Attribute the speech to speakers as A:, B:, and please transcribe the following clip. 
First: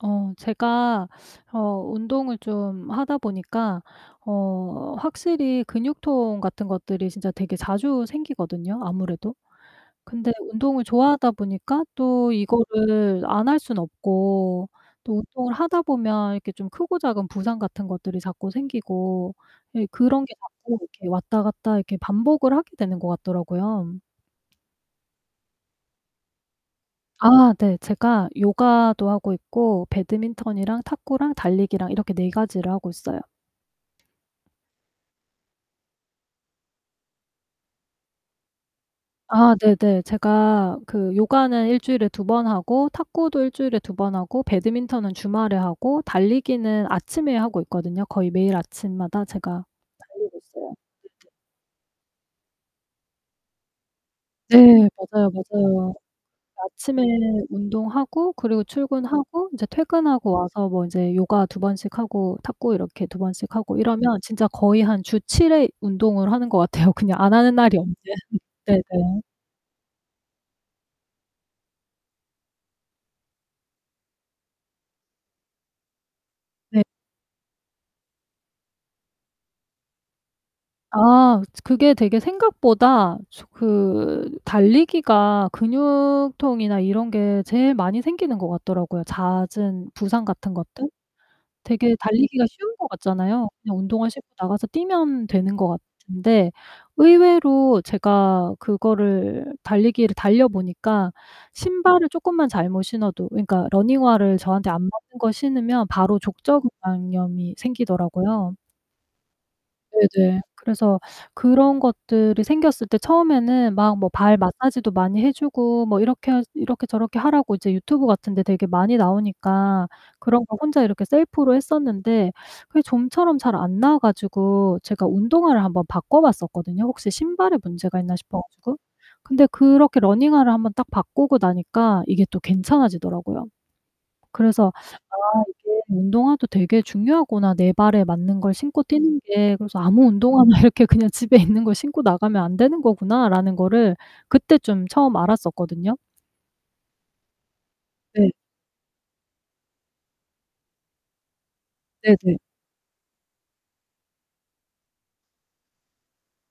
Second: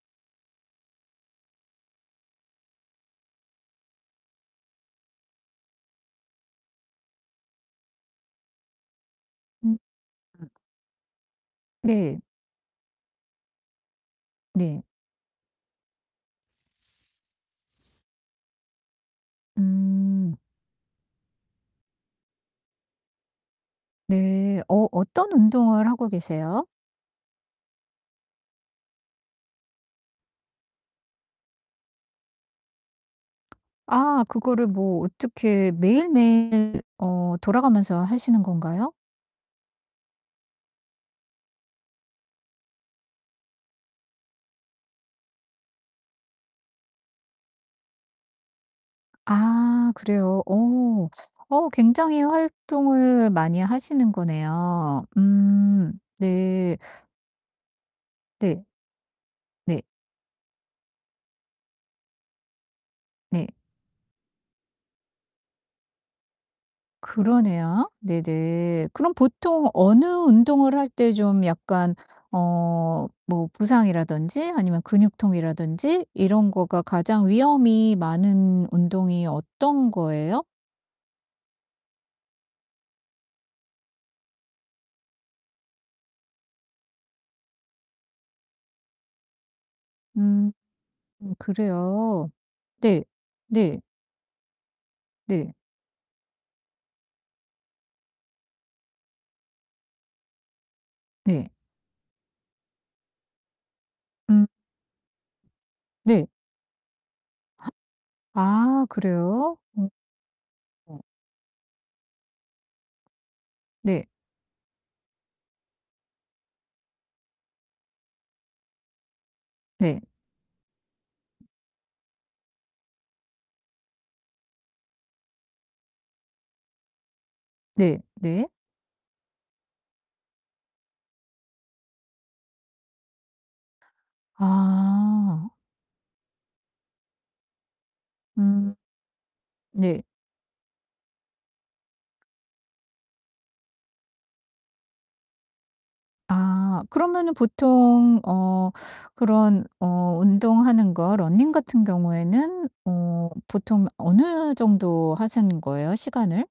A: 어 제가 어 운동을 좀 하다 보니까 어 확실히 근육통 같은 것들이 진짜 되게 자주 생기거든요, 아무래도.
B: 음
A: 근데
B: 음.
A: 운동을 좋아하다 보니까
B: 네.
A: 또 이거를 안 할 수는 없고
B: 네.
A: 또 운동을 하다 보면 이렇게 좀 크고 작은 부상 같은 것들이 자꾸 생기고 예 그런 게
B: 음.
A: 자꾸 이렇게 왔다 갔다 이렇게 반복을 하게 되는 것 같더라고요.
B: 네. 어 어떤 운동을 하고 계세요?
A: 아 네. 제가 요가도 하고 있고 배드민턴이랑 탁구랑 달리기랑 이렇게 4 가지를 하고 있어요.
B: 아 그거를 뭐 어떻게 매일매일 어 돌아가면서 하시는 건가요?
A: 아 네네. 제가 그 요가는 1 주일에 2 번 하고 탁구도 1 주일에 2 번 하고 배드민턴은 주말에 하고 달리기는 아침에 하고 있거든요. 거의 매일 아침마다 제가
B: 아
A: 달리고
B: 그래요?
A: 있어요.
B: 어.
A: 네네.
B: 어 굉장히 활동을 많이 하시는
A: 네.
B: 거네요.
A: 맞아요, 맞아요.
B: 음 네.
A: 아침에 운동하고 그리고
B: 네.
A: 출근하고 인제
B: 네.
A: 퇴근하고 와서 뭐 인제 요가 2 번씩 하고 탁구 이렇게 2
B: 네.
A: 번씩 하고 이러면 진짜 거의 한 주 7 회 운동을 하는 것 같아요. 그냥 안 하는 날이
B: 그러네요.
A: 없는 네네.
B: 네네. 그럼 보통 어느 운동을 할 때 좀 약간 어 뭐 부상이라든지 아니면 근육통이라든지 이런 거가
A: 네.
B: 가장 위험이 많은 운동이 어떤 거예요?
A: 아 츠 그게 되게 생각보다 조 그 달리기가 근육통이나 이런 게 제일 많이 생기는 것 같더라고요. 잦은 부상
B: 음.
A: 같은 것들.
B: 음
A: 되게
B: 그래요?
A: 달리기가 쉬운 것
B: 네.
A: 같잖아요. 그냥
B: 네.
A: 운동화 신고 나가서 뛰면
B: 네.
A: 되는 것 같은데 의외로 제가 그거를 달리기를 달려 보니까
B: 네.
A: 신발을 쪼끔만 잘못 신어도 그니까 러닝화를
B: 음.
A: 저한테 안 맞는 거 신으면 바로
B: 네.
A: 족저근막염이
B: 하
A: 생기더라고요.
B: 아 그래요? 오.
A: 네네. 그래서
B: 어.
A: 그런 것들이 생겼을 때 처음에는 막
B: 네.
A: 뭐 발 마사지도 많이 해 주고 뭐 이렇게 해야지 이렇게 저렇게 하라고 이제 유튜브 같은데 되게 많이 나오니까
B: 네.
A: 그런 거 혼자 이렇게 셀프로 했었는데 그게 좀처럼 잘 안 나아 가지고 제가 운동화를 한번 바꿔 봤었거든요, 혹시 신발에 문제가
B: 네.
A: 있나 싶어
B: 네.
A: 가지고. 근데 그렇게 러닝화를 한번 딱 바꾸고 나니까 이게 또 괜찮아지더라고요. 그래서 '아
B: 아.
A: 이게 운동화도 되게 중요하구나. 내 발에 맞는 걸
B: 음.
A: 신고 뛰는 게.' 그래서
B: 네.
A: 아무' 운동화나 이렇게 그냥 집에 있는 걸 신고 나가면 안 되는 거구나.' 라는 거를 그때 좀 처음 알았었거든요.
B: 아 그러면은 보통
A: 네.
B: 어 그런 어 운동하는 거 러닝 같은
A: 네네.
B: 경우에는 어 보통 어느 정도 하시는 거예요, 시간을?